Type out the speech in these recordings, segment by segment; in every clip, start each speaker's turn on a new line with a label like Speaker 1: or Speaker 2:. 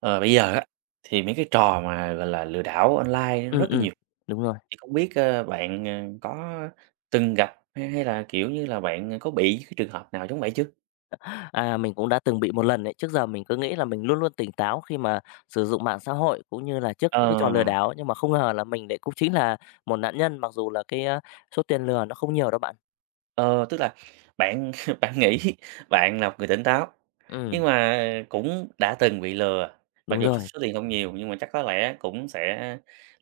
Speaker 1: Ờ, bây giờ á thì mấy cái trò mà, gọi là, lừa đảo online nó
Speaker 2: Ừm,
Speaker 1: rất là
Speaker 2: ừm,
Speaker 1: nhiều,
Speaker 2: đúng rồi.
Speaker 1: thì không biết, ơ, bạn, à, có từng gặp hay hay là, kiểu như, là bạn, à, có bị cái trường hợp nào giống vậy chưa?
Speaker 2: À, mình cũng đã từng bị 1 lần ấy, trước giờ mình cứ nghĩ là mình luôn luôn tỉnh táo khi mà sử dụng mạng xã hội cũng như là trước những cái trò lừa
Speaker 1: Ờ.
Speaker 2: đảo, nhưng mà không ngờ là mình lại cũng chính là 1 nạn nhân mặc dù là cái, a, số tiền lừa nó không nhiều đâu bạn.
Speaker 1: Ờ, tức là, bạn bạn nghĩ bạn là 1 người tỉnh táo, nhưng
Speaker 2: Ừm.
Speaker 1: mà cũng đã từng bị lừa, mặc
Speaker 2: Đúng
Speaker 1: dù số
Speaker 2: rồi.
Speaker 1: số tiền không nhiều nhưng mà chắc có lẽ cũng sẽ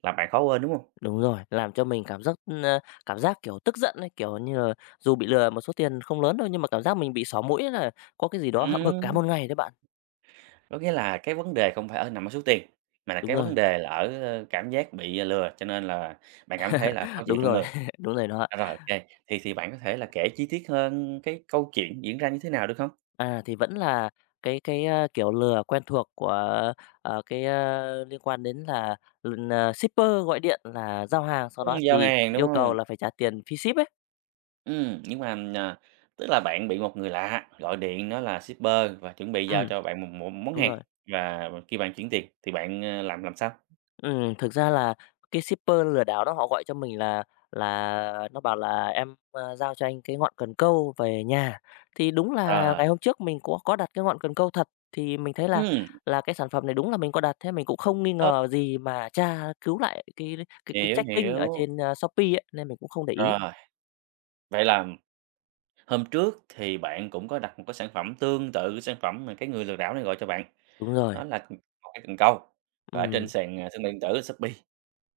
Speaker 1: làm bạn khó quên, đúng hông?
Speaker 2: Đúng rồi, làm cho mình cảm giác, ờ, cảm giác, kiểu, tức giận ấy, kiểu như là, dù bị lừa một số tiền không lớn đâu nhưng mà cảm giác mình bị xỏ mũi ấy, là có cái gì đó hậm hực cả 1
Speaker 1: Ừm.
Speaker 2: ngày đấy bạn.
Speaker 1: Có nghĩa là cái vấn đề không phải ở nằm ở số tiền, mà là
Speaker 2: Đúng
Speaker 1: cái vấn
Speaker 2: rồi.
Speaker 1: đề là ở cảm giác bị, à, lừa cho nên là bạn cảm thấy là khó chịu
Speaker 2: Đúng
Speaker 1: trong
Speaker 2: rồi,
Speaker 1: người?
Speaker 2: đúng rồi đó.
Speaker 1: À, rồi, OK, thì thì bạn có thể là kể chi tiết hơn cái câu chuyện diễn ra như thế nào được không?
Speaker 2: À, thì vẫn là cái cái, a, kiểu lừa quen thuộc của, ờ, cái, ơ, liên quan đến là l à, shipper gọi điện là giao hàng sau
Speaker 1: Ừm,
Speaker 2: đó
Speaker 1: giao
Speaker 2: thì
Speaker 1: hàng, đúng
Speaker 2: yêu cầu
Speaker 1: hông?
Speaker 2: là phải trả tiền phí ship ấy.
Speaker 1: Ừm, nhưng mà, ừm, ờ, tức là bạn bị một người lạ, gọi điện nói là shipper và chuẩn bị giao
Speaker 2: Ừm,
Speaker 1: cho bạn một một món
Speaker 2: đúng
Speaker 1: hàng,
Speaker 2: rồi.
Speaker 1: và khi bạn chuyển tiền thì bạn, ờ, làm làm sao?
Speaker 2: Ừm, thực ra là cái shipper lừa đảo đó họ gọi cho mình là là nó bảo là "Em, ơ, giao cho anh cái ngọn cần câu về nhà". Thì đúng là
Speaker 1: Ờ.
Speaker 2: ngày hôm trước mình có có đặt cái ngọn cần câu thật, thì mình thấy là
Speaker 1: Ừm.
Speaker 2: là cái sản phẩm này đúng là mình có đặt, thế mình cũng không nghi
Speaker 1: Ơ.
Speaker 2: ngờ gì mà tra cứu lại cái cái cái
Speaker 1: Hiểu,
Speaker 2: tracking ở
Speaker 1: hiểu.
Speaker 2: trên, a, Shopee ấy, nên mình cũng không để ý.
Speaker 1: Rồi, vậy là hôm trước thì bạn cũng có đặt một cái sản phẩm tương tự sản phẩm mà cái người lừa đảo này gọi cho bạn,
Speaker 2: Đúng rồi.
Speaker 1: đó là, ừm, 1 cái cần câu và ở trên
Speaker 2: Ừm.
Speaker 1: sàn, à, thương mại điện tử Shopee,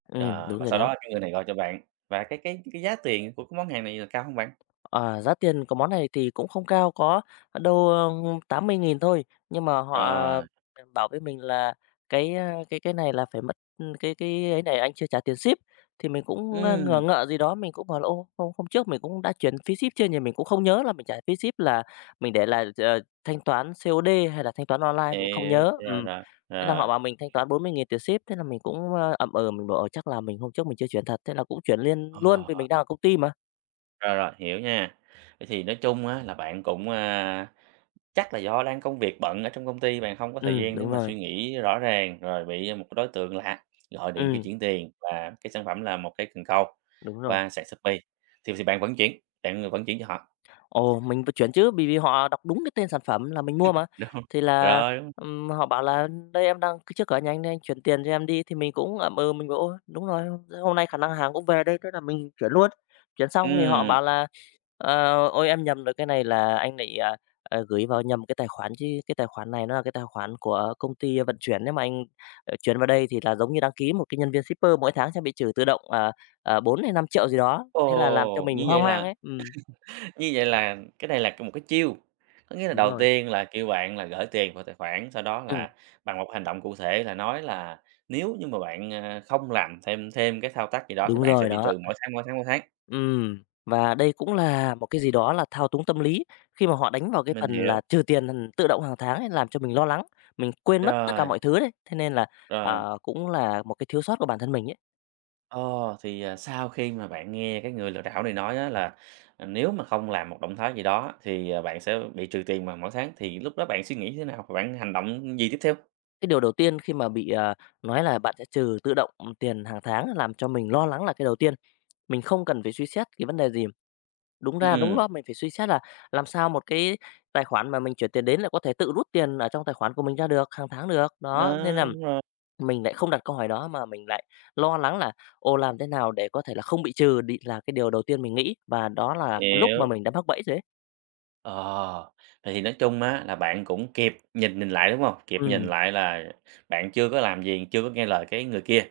Speaker 2: Ừm,
Speaker 1: ờ,
Speaker 2: đúng
Speaker 1: và
Speaker 2: rồi
Speaker 1: sau
Speaker 2: đó.
Speaker 1: đó cái người này gọi cho bạn, và cái cái cái giá tiền của cái món hàng này là cao hông bạn?
Speaker 2: Ờ, giá tiền của món này thì cũng không cao, có, ơ, đâu, ơ, 80.000 thôi, nhưng mà họ
Speaker 1: Rồi.
Speaker 2: b bảo với mình là cái, a, cái cái này là phải mất cái cái ấy này anh chưa trả tiền ship. Thì mình cũng, ơ, ngờ
Speaker 1: Ừm.
Speaker 2: ngợ gì đó, mình cũng hỏi là, ô, hôm hôm trước mình cũng đã chuyển phí ship chưa nhỉ? Mình cũng không nhớ là mình trả phí ship là mình để là ch thanh toán COD hay là thanh toán online, mình cũng không
Speaker 1: Hiểu,
Speaker 2: nhớ,
Speaker 1: rồi,
Speaker 2: ừm,
Speaker 1: rồi,
Speaker 2: thế là
Speaker 1: rồi.
Speaker 2: họ bảo mình thanh toán 40.000 tiền ship thế là mình cũng, ơ, ậm ừ, mình bảo, ờ, chắc là mình hôm trước mình chưa chuyển thật, thế là cũng chuyển liền luôn vì mình đang
Speaker 1: Ồ!
Speaker 2: ở công ty mà.
Speaker 1: Rồi, rồi, hiểu nha, vậy thì nói chung á, là bạn cũng, a, chắc là do đang công việc bận ở trong công ty, bạn không có thời
Speaker 2: Ừm,
Speaker 1: gian để
Speaker 2: đúng
Speaker 1: mà suy
Speaker 2: rồi.
Speaker 1: nghĩ rõ ràng, rồi bị một cái đối tượng lạ gọi điện kêu
Speaker 2: Ừm.
Speaker 1: chuyển tiền, và cái sản phẩm là 1 cái cần câu,
Speaker 2: Đúng rồi.
Speaker 1: qua sàn Shopee, thì thì bạn vẫn chuyển, bạn, ờ, vẫn chuyển cho họ.
Speaker 2: Ồ, mình phải chuyển chứ, bởi vì họ đọc đúng cái tên sản phẩm là mình mua mà.
Speaker 1: Được hông?
Speaker 2: Thì là,
Speaker 1: Rồi luôn.
Speaker 2: ừm, họ bảo là "Đây em đang c trước cửa nhà anh đây, anh chuyển tiền cho em đi", thì mình cũng ậm ừ, mình bảo: "Ôi, đúng rồi, thế hôm nay khả năng hàng cũng về đây", thế là mình chuyển luôn. Chuyển xong thì họ
Speaker 1: Ừm.
Speaker 2: bảo là, ờ, "Ôi, em nhầm rồi, cái này là anh bị, à, à, gửi vào nhầm cái tài khoản chứ, cái tài khoản này nó là cái tài khoản của công ty vận chuyển, nếu mà anh, ờ, chuyển vào đây thì là giống như đăng ký một cái nhân viên shipper, mỗi tháng sẽ bị trừ tự động, à, ờ, bốn hay 5.000.000 gì đó", thế là làm cho
Speaker 1: Ồ!
Speaker 2: mình
Speaker 1: Như vậy
Speaker 2: hoang mang
Speaker 1: là
Speaker 2: ấy, ừm.
Speaker 1: như vậy là cái này là một cái chiêu, có nghĩa là
Speaker 2: Đúng
Speaker 1: đầu
Speaker 2: rồi.
Speaker 1: tiên là kêu bạn là gởi tiền vào tài khoản, sau đó
Speaker 2: Ừm.
Speaker 1: là, bằng một hành động cụ thể là nói là nếu như mà bạn, à, không làm thêm thêm cái thao tác gì đó thì
Speaker 2: Đúng
Speaker 1: bạn sẽ
Speaker 2: rồi,
Speaker 1: bị
Speaker 2: đó.
Speaker 1: trừ mỗi tháng, mỗi tháng, mỗi tháng.
Speaker 2: Ừm, và đây cũng là một cái gì đó là thao túng tâm lý, khi mà họ đánh vào cái
Speaker 1: Mình
Speaker 2: phần
Speaker 1: hiểu.
Speaker 2: là trừ tiền [unintelligible] tự động hàng tháng ấy, làm cho mình lo lắng, mình quên mất tất cả
Speaker 1: Rồi.
Speaker 2: mọi thứ đấy, thế nên là,
Speaker 1: Rồi.
Speaker 2: ờ, cũng là một cái thiếu sót của bản thân mình ấy.
Speaker 1: Ờ, thì, à, sau khi mà bạn nghe cái người lừa đảo này nói á là, à, nếu mà không làm một động thái gì đó, thì, à, bạn sẽ bị trừ tiền vào mỗi tháng, thì lúc đó bạn suy nghĩ như thế nào, và bạn hành động gì tiếp theo?
Speaker 2: Cái điều đầu tiên khi mà bị, à, nói là bạn sẽ trừ tự động tiền hàng tháng làm cho mình lo lắng là cái đầu tiên, mình không cần phải suy xét cái vấn đề gì. Đúng ra đúng
Speaker 1: Ừm.
Speaker 2: đó, mình phải suy xét là làm sao một cái tài khoản mà mình chuyển tiền đến là có thể tự rút tiền ở trong tài khoản của mình ra được hàng tháng được? Đó, nên
Speaker 1: Ờ,
Speaker 2: là
Speaker 1: đúng rồi.
Speaker 2: mình lại không đặt câu hỏi đó mà mình lại lo lắng là, ồ, làm thế nào để có thể là không bị trừ đ là cái điều đầu tiên mình nghĩ, và đó là cái lúc mà
Speaker 1: Hiểu.
Speaker 2: mình đã mắc bẫy rồi ấy.
Speaker 1: Ồ, thì nói chung á, là bạn cũng kịp nhìn nhìn lại, đúng hông? Kịp nhìn
Speaker 2: Ừm.
Speaker 1: lại là bạn chưa có làm gì, chưa có nghe lời cái người kia.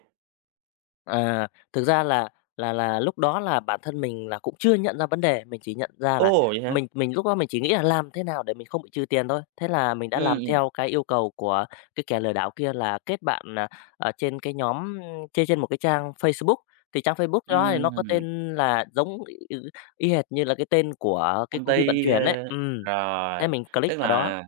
Speaker 2: À, thực ra là là là lúc đó là bản thân mình là cũng chưa nhận ra vấn đề, mình chỉ nhận ra là
Speaker 1: Ô, vậy hả?
Speaker 2: mình mình lúc đó mình chỉ nghĩ là làm thế nào để mình không bị trừ tiền thôi. Thế là mình đã
Speaker 1: Ừm,
Speaker 2: làm
Speaker 1: ừm.
Speaker 2: theo cái yêu cầu của cái kẻ lừa đảo kia là kết bạn, à, ở trên cái nhóm trên trên một cái trang Facebook, thì trang Facebook đó thì nó có
Speaker 1: Ừm.
Speaker 2: tên là giống y y hệt như là cái tên của cái
Speaker 1: Công
Speaker 2: công ty vận
Speaker 1: ty,
Speaker 2: chuyển ấy,
Speaker 1: ơ,
Speaker 2: ừm, thế
Speaker 1: rồi,
Speaker 2: mình click
Speaker 1: tức
Speaker 2: vào đó.
Speaker 1: là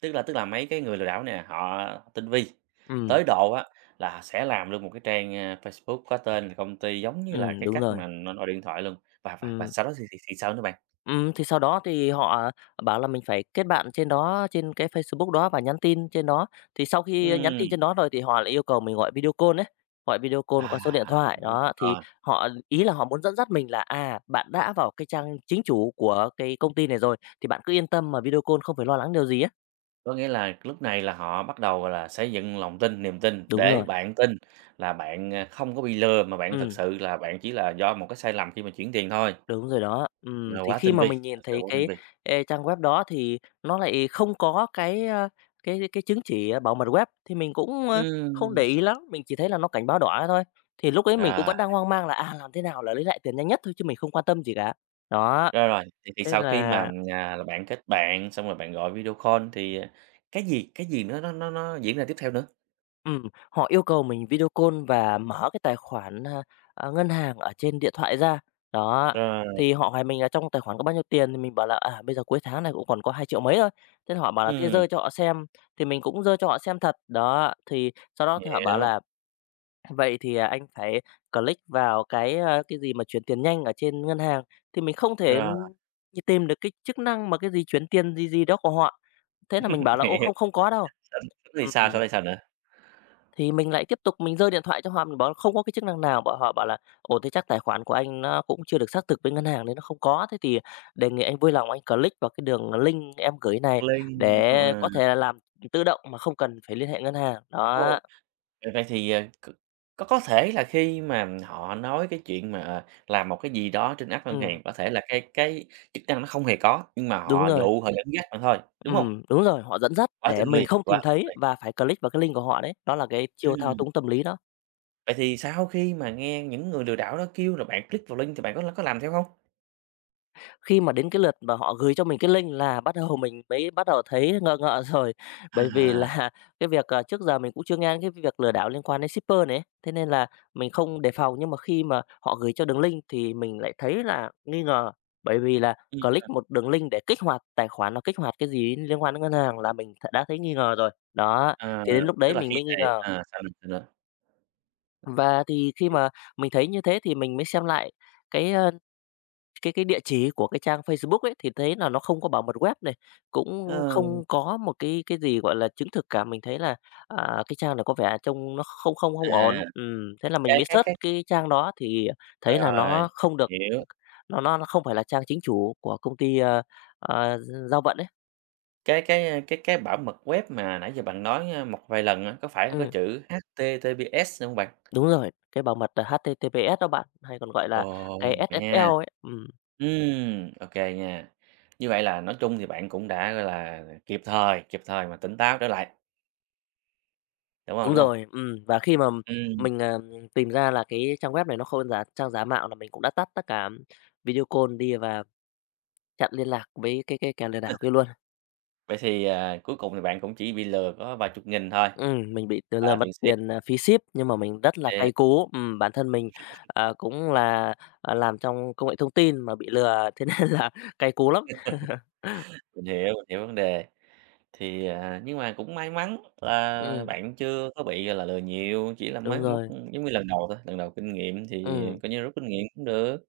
Speaker 1: tức là tức là mấy cái người lừa đảo nè, họ tinh vi,
Speaker 2: Ừm.
Speaker 1: tới độ á, là sẽ làm luôn một cái trang, a, Facebook có tên công ty giống như là
Speaker 2: Ừm,
Speaker 1: cái
Speaker 2: đúng
Speaker 1: cách
Speaker 2: rồi.
Speaker 1: mà nọ gọi điện thoại luôn, và và và
Speaker 2: Ừm.
Speaker 1: sau đó thì thì thì sao nữa bạn?
Speaker 2: Ừm, thì sau đó thì họ bảo là mình phải kết bạn trên đó trên cái Facebook đó và nhắn tin trên đó. Thì sau khi nhắn tin
Speaker 1: Ừm.
Speaker 2: trên đó rồi thì họ lại yêu cầu mình gọi video call ấy, gọi video call
Speaker 1: À,
Speaker 2: qua số điện thoại,
Speaker 1: [unintelligible]
Speaker 2: đó, thì
Speaker 1: ờ.
Speaker 2: họ ý là họ muốn dẫn dắt mình là, à, bạn đã vào cái trang chính chủ của cái công ty này rồi thì bạn cứ yên tâm mà video call không phải lo lắng điều gì ấy.
Speaker 1: Có nghĩa là lúc này là họ bắt đầu, gọi là, xây dựng lòng tin, niềm tin
Speaker 2: Đúng
Speaker 1: để
Speaker 2: rồi!
Speaker 1: bạn tin là bạn, à, không có bị lừa, mà bạn thực
Speaker 2: Ừm.
Speaker 1: sự là bạn chỉ là do một cái sai lầm khi mà chuyển tiền thôi.
Speaker 2: Đúng rồi đó, ừm,
Speaker 1: Nó
Speaker 2: thì
Speaker 1: quá
Speaker 2: khi
Speaker 1: tinh
Speaker 2: mà
Speaker 1: vi,
Speaker 2: mình nhìn
Speaker 1: thật sự
Speaker 2: thấy
Speaker 1: quá tinh
Speaker 2: cái,
Speaker 1: vi!
Speaker 2: ê, trang web đó thì nó lại không có cái, a, cái cái chứng chỉ bảo mật web, thì mình cũng, a, không để
Speaker 1: Ừm.
Speaker 2: ý lắm, mình chỉ thấy là nó cảnh báo đỏ thế thôi. Thì lúc ấy mình cũng
Speaker 1: Rồi.
Speaker 2: vẫn đang hoang mang là, à, làm thế nào là lấy lại tiền nhanh nhất thôi chứ mình không quan tâm gì cả. Đó,
Speaker 1: Rồi, rồi, vậy thì
Speaker 2: thế
Speaker 1: sau khi mà,
Speaker 2: là
Speaker 1: ừm, à, là bạn kết bạn, xong rồi bạn gọi video call thì, à, cái gì cái gì nó nó nó nó diễn ra tiếp theo nữa?
Speaker 2: Ừm, họ yêu cầu mình video call và mở cái tài khoản, a, a, ngân hàng ở trên điện thoại ra, đó.
Speaker 1: Rồi.
Speaker 2: Thì họ hỏi mình là "Trong tài khoản có bao nhiêu tiền?", thì mình bảo là "À, bây giờ cuối tháng nên cũng còn có hai triệu mấy thôi". Thế là họ bảo là thế
Speaker 1: Ừm.
Speaker 2: giơ cho họ xem, thì mình cũng giơ cho họ xem thật, đó. Thì sau đó thì họ bảo
Speaker 1: Hiểu.
Speaker 2: là "Vậy thì, à, anh phải click vào cái, a" cái gì mà "chuyển tiền nhanh ở trên ngân hàng", thì mình không thể,
Speaker 1: Rồi.
Speaker 2: ừm, tìm được cái chức năng mà cái gì chuyển tiền gì gì đó của họ. Thế là mình bảo là "Ô,
Speaker 1: Hiểu.
Speaker 2: không không có đâu".
Speaker 1: Sánh thì
Speaker 2: Ừm.
Speaker 1: sao, sau đó thì sao nữa?
Speaker 2: Thì mình lại tiếp tục mình giơ điện thoại cho họ, mình bảo là không có cái chức năng nào. Bảo họ bảo là "Ồ, thế chắc tài khoản của anh nó cũng chưa được xác thực bên ngân hàng nên nó không có, thế thì, à, đề nghị anh vui lòng anh click vào cái đường link em gửi này
Speaker 1: Link, ừm,
Speaker 2: để
Speaker 1: ờ.
Speaker 2: có thể là làm tự động mà không cần phải liên hệ ngân hàng.",
Speaker 1: Ồ,
Speaker 2: đó.
Speaker 1: ờ, vậy thì, ờ, c có có thể là khi mà họ nói cái chuyện mà, ờ, làm một cái gì đó trên app ngân
Speaker 2: Ừm.
Speaker 1: hàng, có thể là cái cái chức năng nó không hề có, nhưng mà
Speaker 2: Đúng
Speaker 1: họ
Speaker 2: rồi.
Speaker 1: dụ họ dẫn dắt bạn thôi, đúng hông?
Speaker 2: Ừm, đúng rồi, họ dẫn dắt
Speaker 1: Quá
Speaker 2: để
Speaker 1: tinh
Speaker 2: mình
Speaker 1: vi,
Speaker 2: không
Speaker 1: quá
Speaker 2: tìm
Speaker 1: tinh
Speaker 2: thấy
Speaker 1: vi!
Speaker 2: và phải click vào cái link của họ đấy, đó là cái chiêu thao
Speaker 1: Ừm.
Speaker 2: túng tâm lý đó.
Speaker 1: Vậy thì sau khi mà nghe những người lừa đảo đó kêu là bạn click vào link thì bạn có l có làm theo hông?
Speaker 2: Khi mà đến cái lượt mà họ gửi cho mình cái link là bắt đầu mình mới bắt đầu thấy ngờ ngợ rồi, bởi vì
Speaker 1: À.
Speaker 2: là cái việc, à, trước giờ mình cũng chưa nghe đến cái việc lừa đảo liên quan đến shipper này ấy, thế nên là mình không đề phòng. Nhưng mà khi mà họ gửi cho đường link thì mình lại thấy là nghi ngờ, bởi vì là
Speaker 1: Ừm,
Speaker 2: click
Speaker 1: à.
Speaker 2: một đường link để kích hoạt, tài khoản nào kích hoạt cái gì đến liên quan đến ngân hàng là mình đã thấy nghi ngờ rồi, đó,
Speaker 1: À,
Speaker 2: thì đến lúc
Speaker 1: tức
Speaker 2: đấy
Speaker 1: là
Speaker 2: mình
Speaker 1: khi
Speaker 2: mới nghi
Speaker 1: này
Speaker 2: ngờ.
Speaker 1: à, sao nữa, sao nữa?
Speaker 2: Và thì khi mà mình thấy như thế thì mình mới xem lại cái, à, cái cái địa chỉ của cái trang Facebook ấy, thì thấy là nó không có bảo mật web này, cũng
Speaker 1: Ờ.
Speaker 2: không có một cái cái gì, gọi là, chứng thực cả. Mình thấy là, à, cái trang này có vẻ trông nó không không không ổn,
Speaker 1: À,
Speaker 2: ừm, thế là mình
Speaker 1: cái
Speaker 2: mới
Speaker 1: cái
Speaker 2: search
Speaker 1: cái
Speaker 2: cái trang đó thì thấy là
Speaker 1: Rồi,
Speaker 2: nó không được
Speaker 1: hiểu.
Speaker 2: nó nó nó không phải là trang chính chủ của công ty, ờ, ờ, gi giao vận ấy.
Speaker 1: Cái cái, a, cái cái bảo mật web mà nãy giờ bạn nói một vài lần á, có phải có
Speaker 2: Ừm.
Speaker 1: chữ HTTPS hông bạn?
Speaker 2: Đúng rồi, cái bảo mật, à, HTTPS đó bạn, hay còn gọi là
Speaker 1: Ồ,
Speaker 2: cái
Speaker 1: vậy ha.
Speaker 2: SSL ấy, ừm.
Speaker 1: Ừm, ô kê nha, như vậy là nói chung thì bạn cũng đã là kịp thời kịp thời mà tỉnh táo trở lại. Đúng hông,
Speaker 2: Đúng
Speaker 1: đúng hông?
Speaker 2: rồi, ừm, và khi mà
Speaker 1: Ừm.
Speaker 2: mình, ờ, tìm ra là cái trang web này nó khôn giả trang giả mạo là mình cũng đã tắt tất cả video call đi và chặn liên lạc với cái cái kẻ lừa đảo kia luôn.
Speaker 1: Vậy thì, à, cuối cùng thì bạn cũng chỉ bị lừa có vài chục nghìn thôi,
Speaker 2: Ừm, mình bị lừa
Speaker 1: à,
Speaker 2: lừa mất
Speaker 1: tiền ship.
Speaker 2: tiền, ờ, phí ship, nhưng mà mình rất là
Speaker 1: Kê.
Speaker 2: cay cú. Ừm, bản thân mình, ờ, cũng là làm trong công nghệ thông tin mà bị lừa, thế nên là cay cú lắm.
Speaker 1: Mình hiểu, mình hiểu vấn đề. Thì, à, nhưng mà cũng may mắn là
Speaker 2: Ừm.
Speaker 1: bạn chưa có bị, gọi là, lừa nhiều, chỉ là
Speaker 2: Đúng
Speaker 1: mới mất,
Speaker 2: rồi.
Speaker 1: giống như, lần đầu thôi, lần đầu kinh nghiệm thì
Speaker 2: Ừm.
Speaker 1: coi như rút kinh nghiệm cũng được.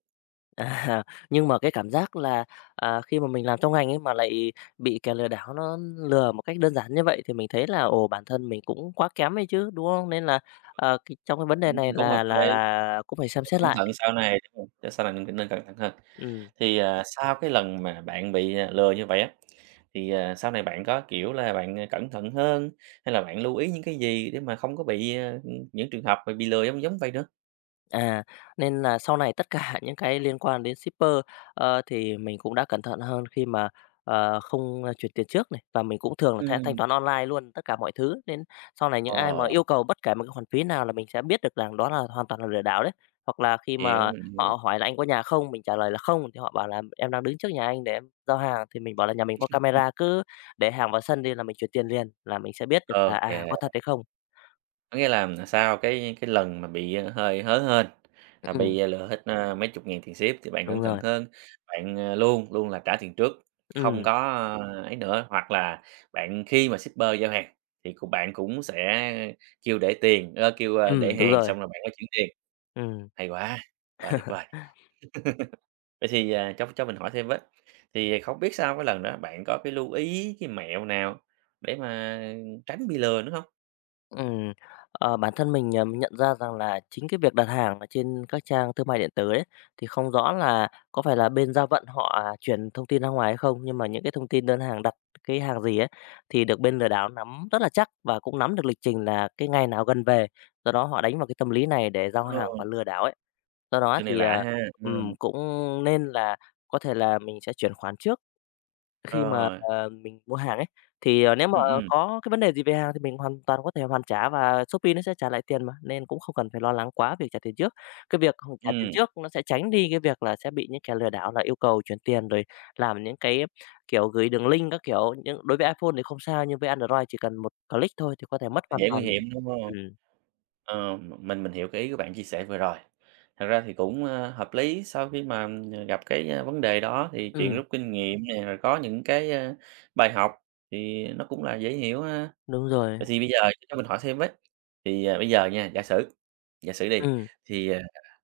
Speaker 2: À, nhưng mà cái cảm giác là, à, khi mà mình làm trong ngành ấy mà lại bị kẻ lừa đảo nó lừa một cách đơn giản như vậy thì mình thấy là, ồ, bản thân mình cũng quá kém ấy chứ, đúng không? Nên là, ờ, kì trong cái vấn đề
Speaker 1: Ừm,
Speaker 2: này
Speaker 1: cũng hợp
Speaker 2: là là
Speaker 1: lý.
Speaker 2: là cũng phải xem xét
Speaker 1: Cẩn
Speaker 2: lại.
Speaker 1: thận sau này sau này mình nên cẩn thận hơn.
Speaker 2: Ừm.
Speaker 1: Thì, à, sau cái lần mà bạn bị lừa như vậy á, thì, à, sau này bạn có, kiểu là, bạn cẩn thận hơn, hay là bạn lưu ý những cái gì để mà không có bị, ờ, những trường hợp mà bị lừa giống giống vậy nữa?
Speaker 2: À, nên nà sau này tất cả những cái liên quan đến shipper, ờ, thì mình cũng đã cẩn thận hơn, khi mà, ờ, không, a, chuyển tiền trước này. Và mình cũng thường là sẽ thanh
Speaker 1: Ừm.
Speaker 2: toán online luôn, tất cả mọi thứ. Nên sau này những ai mà
Speaker 1: Ờ.
Speaker 2: yêu cầu bất kể một cái khoản phí nào là mình sẽ biết được rằng đó là hoàn toàn là lừa đảo đấy. Hoặc là khi
Speaker 1: Hiểu,
Speaker 2: mà
Speaker 1: mình hiểu.
Speaker 2: họ hỏi là "Anh có nhà không?" Mình trả lời là" Không," thì họ bảo là "Em đang đứng trước nhà anh để em giao hàng," thì mình bảo là "Nhà mình có
Speaker 1: Ừm.
Speaker 2: camera cứ để hàng vào sân đi là mình chuyển tiền liền." là mình sẽ biết được
Speaker 1: Ô
Speaker 2: là, à,
Speaker 1: kê.
Speaker 2: có thật hay không.
Speaker 1: Có nghĩa là sau cái cái lần mà bị, ờ, hơi hớ hênh, là
Speaker 2: Ừm.
Speaker 1: bị lừa hết, a, mấy chục ngàn tiền ship thì bạn cẩn
Speaker 2: Đúng
Speaker 1: thận
Speaker 2: rồi.
Speaker 1: hơn, bạn, à, luôn luôn là trả tiền trước, không có
Speaker 2: Ừm.
Speaker 1: ấy nữa. Hoặc là bạn khi mà shipper giao hàng, thì của bạn cũng sẽ kêu để tiền, ơ, kêu, a, để
Speaker 2: Ừm, đúng
Speaker 1: hàng
Speaker 2: rồi.
Speaker 1: xong rồi bạn mới chuyển tiền.
Speaker 2: Ừm.
Speaker 1: Hay quá, quá tuyệt vời. Vậy thì, à, cho cho mình hỏi thêm với, thì không biết sau cái lần đó bạn có cái lưu ý cái mẹo nào, để mà tránh bị lừa nữa hông?
Speaker 2: Ừm, ờ, bản thân mình, ờ, mình nhận ra rằng là chính cái việc đặt hàng ở trên các trang thương mại điện tử ấy, thì không rõ là có phải là bên giao vận họ chuyển thông tin ra ngoài hay không. Nhưng mà những cái thông tin đơn hàng đặt cái hàng gì ấy, thì được bên lừa đảo nắm rất là chắc, và cũng nắm được lịch trình là cái ngày nào gần về. Do đó họ đánh vào cái tâm lý này để giao
Speaker 1: Ờ.
Speaker 2: hàng và lừa đảo ấy. Do đó
Speaker 1: Chuyện này
Speaker 2: thì,
Speaker 1: lạ
Speaker 2: à,
Speaker 1: ha?
Speaker 2: ừm,
Speaker 1: Ừm.
Speaker 2: cũng nên là có thể là mình sẽ chuyển khoản trước. Khi mà,
Speaker 1: Rồi.
Speaker 2: à, mình mua hàng ấy, thì, à, nếu mà
Speaker 1: Ừm, ừm.
Speaker 2: có cái vấn đề gì về hàng thì mình hoàn toàn có thể hoàn trả và Shopee nó sẽ trả lại tiền mà, nên cũng không cần phải lo lắng quá về trả tiền trước. Cái việc không trả tiền
Speaker 1: Ừm.
Speaker 2: trước nó sẽ tránh đi cái việc là sẽ bị những kẻ lừa đảo là yêu cầu chuyển tiền, rồi làm những cái, kiểu, gửi đường link các kiểu nhưng đối với iPhone thì không sao, nhưng với Android chỉ cần một click thôi thì có thể mất hoàn
Speaker 1: Dễ nguy
Speaker 2: toàn,
Speaker 1: hiểm, đúng hông?
Speaker 2: ừm.
Speaker 1: Ờm, m mình mình hiểu cái ý của bạn chia sẻ vừa rồi. Thật ra thì cũng, a, hợp lý sau khi mà, ừm, gặp cái, a, vấn đề đó thì chuyện
Speaker 2: Ừm.
Speaker 1: rút kinh nghiệm nè, rồi có những cái, a, bài học thì nó cũng là dễ hiểu ha.
Speaker 2: Đúng rồi.
Speaker 1: Vậy thì bây giờ cho mình hỏi thêm với, thì, ờ, bây giờ nha giả sử giả sử đi,
Speaker 2: Ừm.
Speaker 1: thì, à,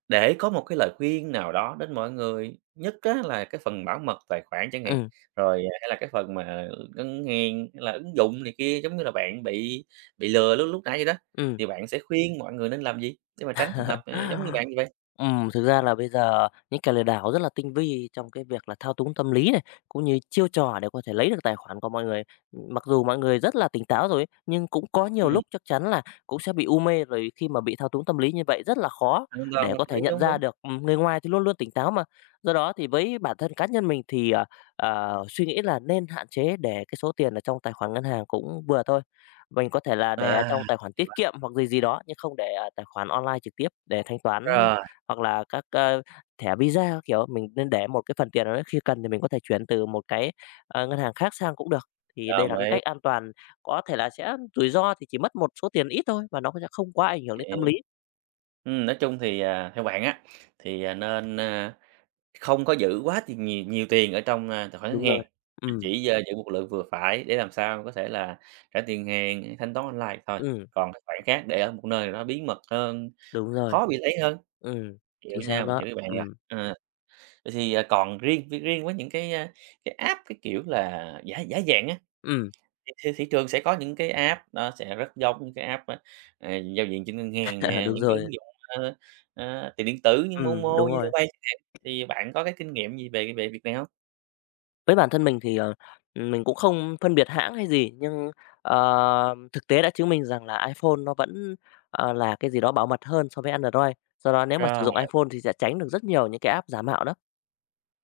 Speaker 1: để có một cái lời khuyên nào đó đến mọi người, nhất á là cái phần bảo mật tài khoản chẳng hạn,
Speaker 2: Ừm.
Speaker 1: rồi, à, hay là cái phần mà, ừ, ngân hàng, hay là ứng dụng này kia giống như là bạn bị bị lừa lúc lúc nãy vậy đó.
Speaker 2: Ừm.
Speaker 1: Thì bạn sẽ khuyên mọi người nên làm gì để mà tránh trường hợp, à, giống như bạn như vậy?
Speaker 2: Ừm, thực ra là bây giờ những kẻ lừa đảo rất là tinh vi trong cái việc là thao túng tâm lý này, cũng như chiêu trò để có thể lấy được tài khoản của mọi người. Ừm, mặc dù mọi người rất là tỉnh táo rồi ấy, nhưng cũng có nhiều
Speaker 1: Ừm.
Speaker 2: lúc chắc chắn là cũng sẽ bị u mê, rồi khi mà bị thao túng tâm lý như vậy rất là khó
Speaker 1: Hoàn toàn
Speaker 2: để
Speaker 1: hợp
Speaker 2: có thể
Speaker 1: lý,
Speaker 2: nhận
Speaker 1: đúng,
Speaker 2: ra
Speaker 1: đúng.
Speaker 2: được, ừm, người ngoài thì luôn luôn tỉnh táo mà. Do đó thì với bản thân cá nhân mình thì, à, à, suy nghĩ là nên hạn chế, để cái số tiền ở trong tài khoản ngân hàng cũng vừa thôi. Mình có thể là để ở
Speaker 1: À, hay
Speaker 2: trong tài khoản tiết
Speaker 1: quá.
Speaker 2: kiệm hoặc gì gì đó, nhưng không để ở tài khoản online trực tiếp để thanh toán,
Speaker 1: Rồi.
Speaker 2: hoặc là các, a, thẻ Visa các kiểu. Mình nên để một cái phần tiền nào đấy khi cần thì mình có thể chuyển từ một cái, a, ngân hàng khác sang cũng được, thì đây
Speaker 1: Đồng
Speaker 2: là cái
Speaker 1: ý.
Speaker 2: cách an toàn. Có thể là sẽ rủi ro thì chỉ mất một số tiền ít thôi và nó sẽ không quá ảnh hưởng đến tâm
Speaker 1: Hiểu.
Speaker 2: lý.
Speaker 1: Ừm, nói chung thì, ờ, theo bạn á, thì, ờ, nên, a, không có giữ quá tiền nhiều nhiều tiền ở trong, a, tài khoản ngân
Speaker 2: Đúng
Speaker 1: hàng,
Speaker 2: rồi,
Speaker 1: mà
Speaker 2: ừm.
Speaker 1: chỉ, a, giữ một lượng vừa phải để làm sao có thể là trả tiền hàng thanh toán online vậy thôi.
Speaker 2: Ừm.
Speaker 1: Còn cái khoản khác để ở một nơi nào đó bí mật hơn,
Speaker 2: Đúng rồi.
Speaker 1: khó bị lấy hơn.
Speaker 2: Ừm,
Speaker 1: Hiểu
Speaker 2: chính xác
Speaker 1: nha, mình
Speaker 2: đó,
Speaker 1: hiểu ý bạn rồi.
Speaker 2: ừm.
Speaker 1: Ờ, vậy thì, à, còn riêng riêng với những cái, a, cái app cái kiểu là giả giả dạng á,
Speaker 2: Ừm.
Speaker 1: thì thị trường sẽ có những cái app nó sẽ rất giống những cái app á, à, giao diện trên ngân hàng nè,
Speaker 2: Đúng
Speaker 1: những cái
Speaker 2: rồi.
Speaker 1: ứng dụng, ơ, ơ, tiền điện tử như
Speaker 2: Ừm,
Speaker 1: MoMo,
Speaker 2: đúng rồi.
Speaker 1: ZaloPay chẳng hạn, thì bạn có cái kinh nghiệm gì về về việc này hông?
Speaker 2: Với bản thân mình thì, ờ, ừm, mình cũng không phân biệt hãng hay gì nhưng, ờ, thực tế đã chứng minh rằng là iPhone nó vẫn, ờ, là cái gì đó bảo mật hơn so với Android. Do đó nếu mà sử
Speaker 1: Rồi.
Speaker 2: dụng iPhone thì sẽ tránh được rất nhiều những cái app giả mạo đó.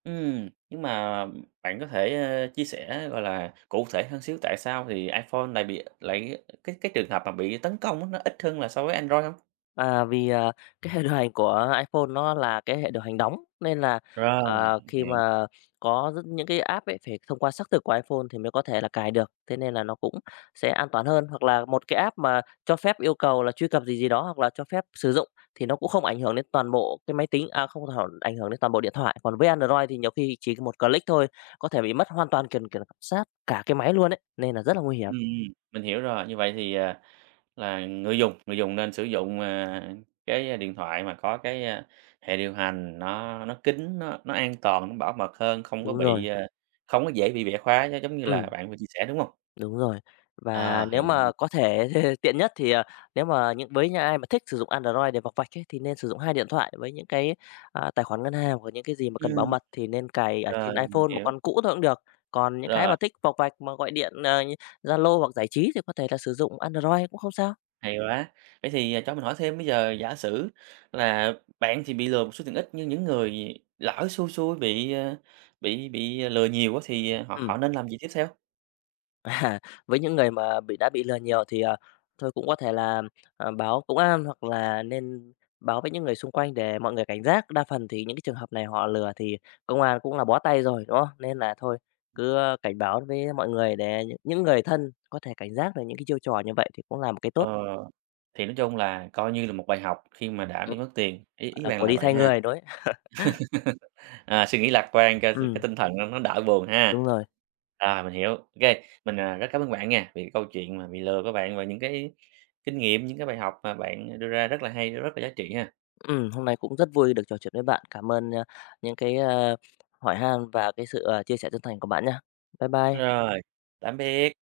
Speaker 1: Ừm, nhưng mà bạn có thể, à, chia sẻ, gọi là, cụ thể hơn xíu tại sao thì iPhone lại bị lại cái cái trường hợp mà bị tấn công á nó ít hơn là so với Android hông?
Speaker 2: À, vì, à, cái hệ điều hành của iPhone nó là cái hệ điều hành đóng nên là,
Speaker 1: Rồi,
Speaker 2: à,
Speaker 1: h
Speaker 2: khi
Speaker 1: hiểu.
Speaker 2: mà có rất những cái app ấy phải thông qua xác thực của iPhone thì mới có thể là cài được, thế nên là nó cũng sẽ an toàn hơn, hoặc là 1 cái app mà cho phép yêu cầu là truy cập gì gì đó, hoặc là cho phép sử dụng thì nó cũng không ảnh hưởng đến toàn bộ cái máy tính, à, không [unintelligible] ảnh hưởng đến toàn bộ điện thoại. Còn với Android thì nhiều khi chỉ 1 click thôi, có thể bị mất hoàn toàn k kiểm soát cả cái máy luôn ấy, nên là rất là nguy hiểm.
Speaker 1: Ừm, mình hiểu rồi, như vậy thì, à, là người dùng người dùng nên sử dụng, à, cái điện thoại mà có cái, à, hệ điều hành nó nó kín, nó nó an toàn, nó bảo mật hơn, không có
Speaker 2: Đúng rồi.
Speaker 1: bị, à, không có dễ bị bẻ khóa nó giống như là
Speaker 2: Ừm.
Speaker 1: bạn vừa chia sẻ, đúng hông?
Speaker 2: Đúng rồi, và
Speaker 1: À,
Speaker 2: nếu
Speaker 1: hay quá.
Speaker 2: mà có thể tiện nhất thì, à, nếu mà như với những ai mà thích sử dụng Android để vọc vạch ấy thì nên sử dụng 2 điện thoại với những cái, à, tài khoản ngân hàng hoặc những cái gì mà cần bảo
Speaker 1: Ừm.
Speaker 2: mật thì nên cài ở
Speaker 1: Rồi,
Speaker 2: trên
Speaker 1: mình
Speaker 2: iPhone, 1
Speaker 1: hiểu.
Speaker 2: con cũ thôi cũng được. Còn những cái
Speaker 1: Rồi.
Speaker 2: mà thích vọc vạch mà gọi điện, à, như Zalo hoặc giải trí thì có thể là sử dụng Android cũng không sao.
Speaker 1: Hay quá. Vậy thì, ờ, cho mình hỏi thêm bây giờ giả sử là bạn chỉ bị lừa một số tiền ít, nhưng những người lỡ xui xui bị, à, bị bị lừa nhiều á thì họ
Speaker 2: Ừm.
Speaker 1: họ nên làm gì tiếp theo?
Speaker 2: À, với những người mà bị đã bị lừa nhiều thì, ờ, thôi cũng có thể là, ờm, báo công an hoặc là nên báo với những người xung quanh để mọi người cảnh giác, đa phần thì những cái trường hợp này họ lừa thì công an cũng là bó tay rồi, đúng không? Nên là thôi cứ cảnh báo với mọi người để những những người thân có thể cảnh giác được những cái chiêu trò như vậy thì cũng là một cái tốt.
Speaker 1: Ờ, thì nói chung là coi như là một bài học khi mà đã
Speaker 2: Ừm,
Speaker 1: bị mất tiền, ý ý
Speaker 2: là
Speaker 1: bạn
Speaker 2: của
Speaker 1: là
Speaker 2: đi
Speaker 1: vậy
Speaker 2: thay
Speaker 1: ha.
Speaker 2: người rồi.
Speaker 1: Ờ, suy nghĩ lạc quan cho cái
Speaker 2: Ừm.
Speaker 1: tinh thần cho nó đỡ buồn ha.
Speaker 2: Đúng rồi.
Speaker 1: Rồi mình hiểu, OK. Mình, à, rất cảm ơn bạn nghe, vì câu chuyện mà bị lừa của bạn và những cái kinh nghiệm, những cái bài học mà bạn đưa ra rất là hay, nó rất là giá trị ha.
Speaker 2: Ừm, hôm nay cũng rất vui được trò chuyện với bạn. Cảm ơn, a, những cái, ờ, hỏi han và cái sự, à, chia sẻ chân thành của bạn nhá. Bye bye.
Speaker 1: Rồi, tạm biệt.